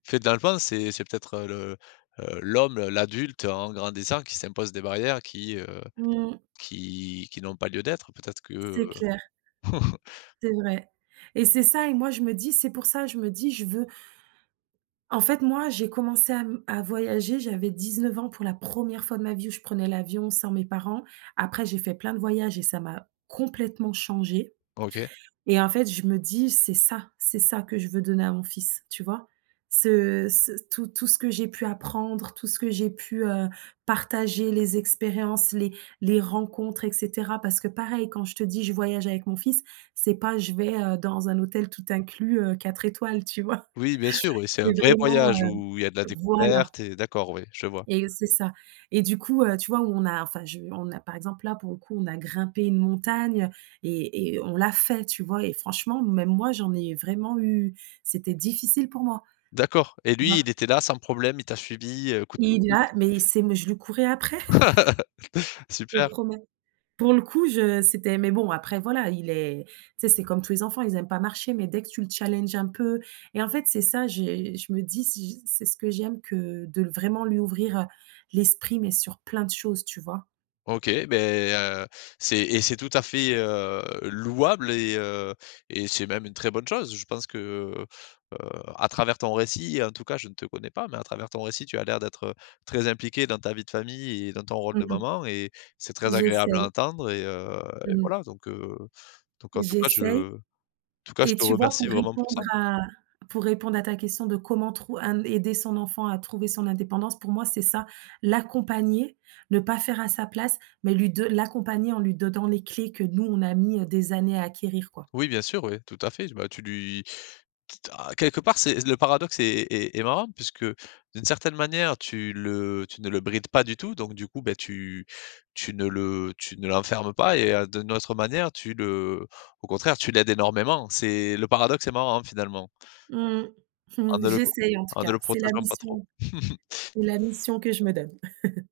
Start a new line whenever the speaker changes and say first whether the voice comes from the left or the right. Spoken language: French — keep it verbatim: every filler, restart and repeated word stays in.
left: En fait dans le fond, c'est c'est peut-être, heu, le, heu, l'homme, l'adulte en grandissant qui s'impose des barrières qui, heu,
right: Mmh.
left: qui qui n'ont pas lieu d'être. Peut-être que, heu
right: C'est clair. C'est vrai. Et c'est ça et moi je me dis c'est pour ça, je me dis je veux En fait, moi j'ai commencé à m à voyager, j'avais dix-neuf ans pour la première fois de ma vie où je prenais l'avion sans mes parents. Après j'ai fait plein de voyages et ça m'a complètement changée
left: OK.
right: et en fait je me dis: «C'est ça, c'est ça que je veux donner à mon fils», tu vois? Ce ce tout tout ce que j'ai pu apprendre, tout ce que j'ai pu, heu, partager, les expériences, les les rencontres et cetera. Parce que pareil, quand je te dis: «Je voyage avec mon fils», c'est pas «je vais, heu, dans un hôtel tout inclus, heu, quatre étoiles», tu vois?
left: Oui bien sûr oui, c'est
right: C'est
left: un vrai
right: vraiment, heu
left: voyage où il y a de la
right: voilà
left: découverte et d'accord oui je vois.
right: Et c'est ça. Et du coup, heu, tu vois on a enfin je on a par exemple là pour le coup on a grimpé une montagne et et on l'a fait, tu vois? Et franchement même moi j'en ai vraiment eu c'était difficile pour moi,
left: D'accord et
right: tu
left: lui,
right: vois?
left: il était là sans problème, il t'a suivie, heu, coûte que
right: Il
left: coûte.
right: a mais il sait mais, je lui courais après! Je te
left: Super.
right: promets. Pour le coup je c'était mais bon, après voilà, il est tu sais, c'est comme tous les enfants, ils aiment pas marcher mais dès que tu le challenges un peu et en fait c'est ça j'ai, je me dis si c'est ce que j'aime que de le vraiment lui ouvrir, heu, l'esprit mais sur plein de choses, tu vois?
left: OK, beh, heu, c'est et c'est tout à fait, heu, louable et heu, et c'est même une très bonne chose. Je pense que, heu, heu, à travers ton récit, en tout cas je ne te connais pas, mais à travers ton récit tu as l'air d'être, heu, très impliquée dans ta vie de famille et dans ton rôle
right: Mmh
left: de
right: mh.
left: maman et c'est très agréable à
right: J'essaye.
left: entendre et heu, et
right: Mmh mh.
left: voilà. Donc heu, donc en tout cas
right: J'essaye.
left: je en tout cas je
right: Et
left: te
right: tu vois
left: remercie
right: pour
left: vraiment pour
right: répondre
left: ça.
right: à pour répondre à ta question de comment trou hem, aider son enfant à trouver son indépendance, pour moi c'est ça: l'accompagner, ne pas faire à sa place mais lui do l'accompagner en lui donnant les clés que nous on a mis, heu, des années à acquérir, quoi.
left: Oui, bien sûr, oui, tout à fait. Bah, tu lui quitte à quelque part c'est le paradoxe est est est marrant puisque d'une certaine manière tu le tu ne le brides pas du tout, donc du coup, beh tu tu ne le tu ne l'enfermes pas et heu, d'une autre manière tu le au contraire tu l'aides énormément. C'est le paradoxe est marrant, finalement.
right: Mmh mh.
left: En ne le pro
right: J'essaye en tout
left: en ne
right: cas,
left: le
right: c'est la
left: protégeant pas trop.
right: mission c'est la mission que je me donne.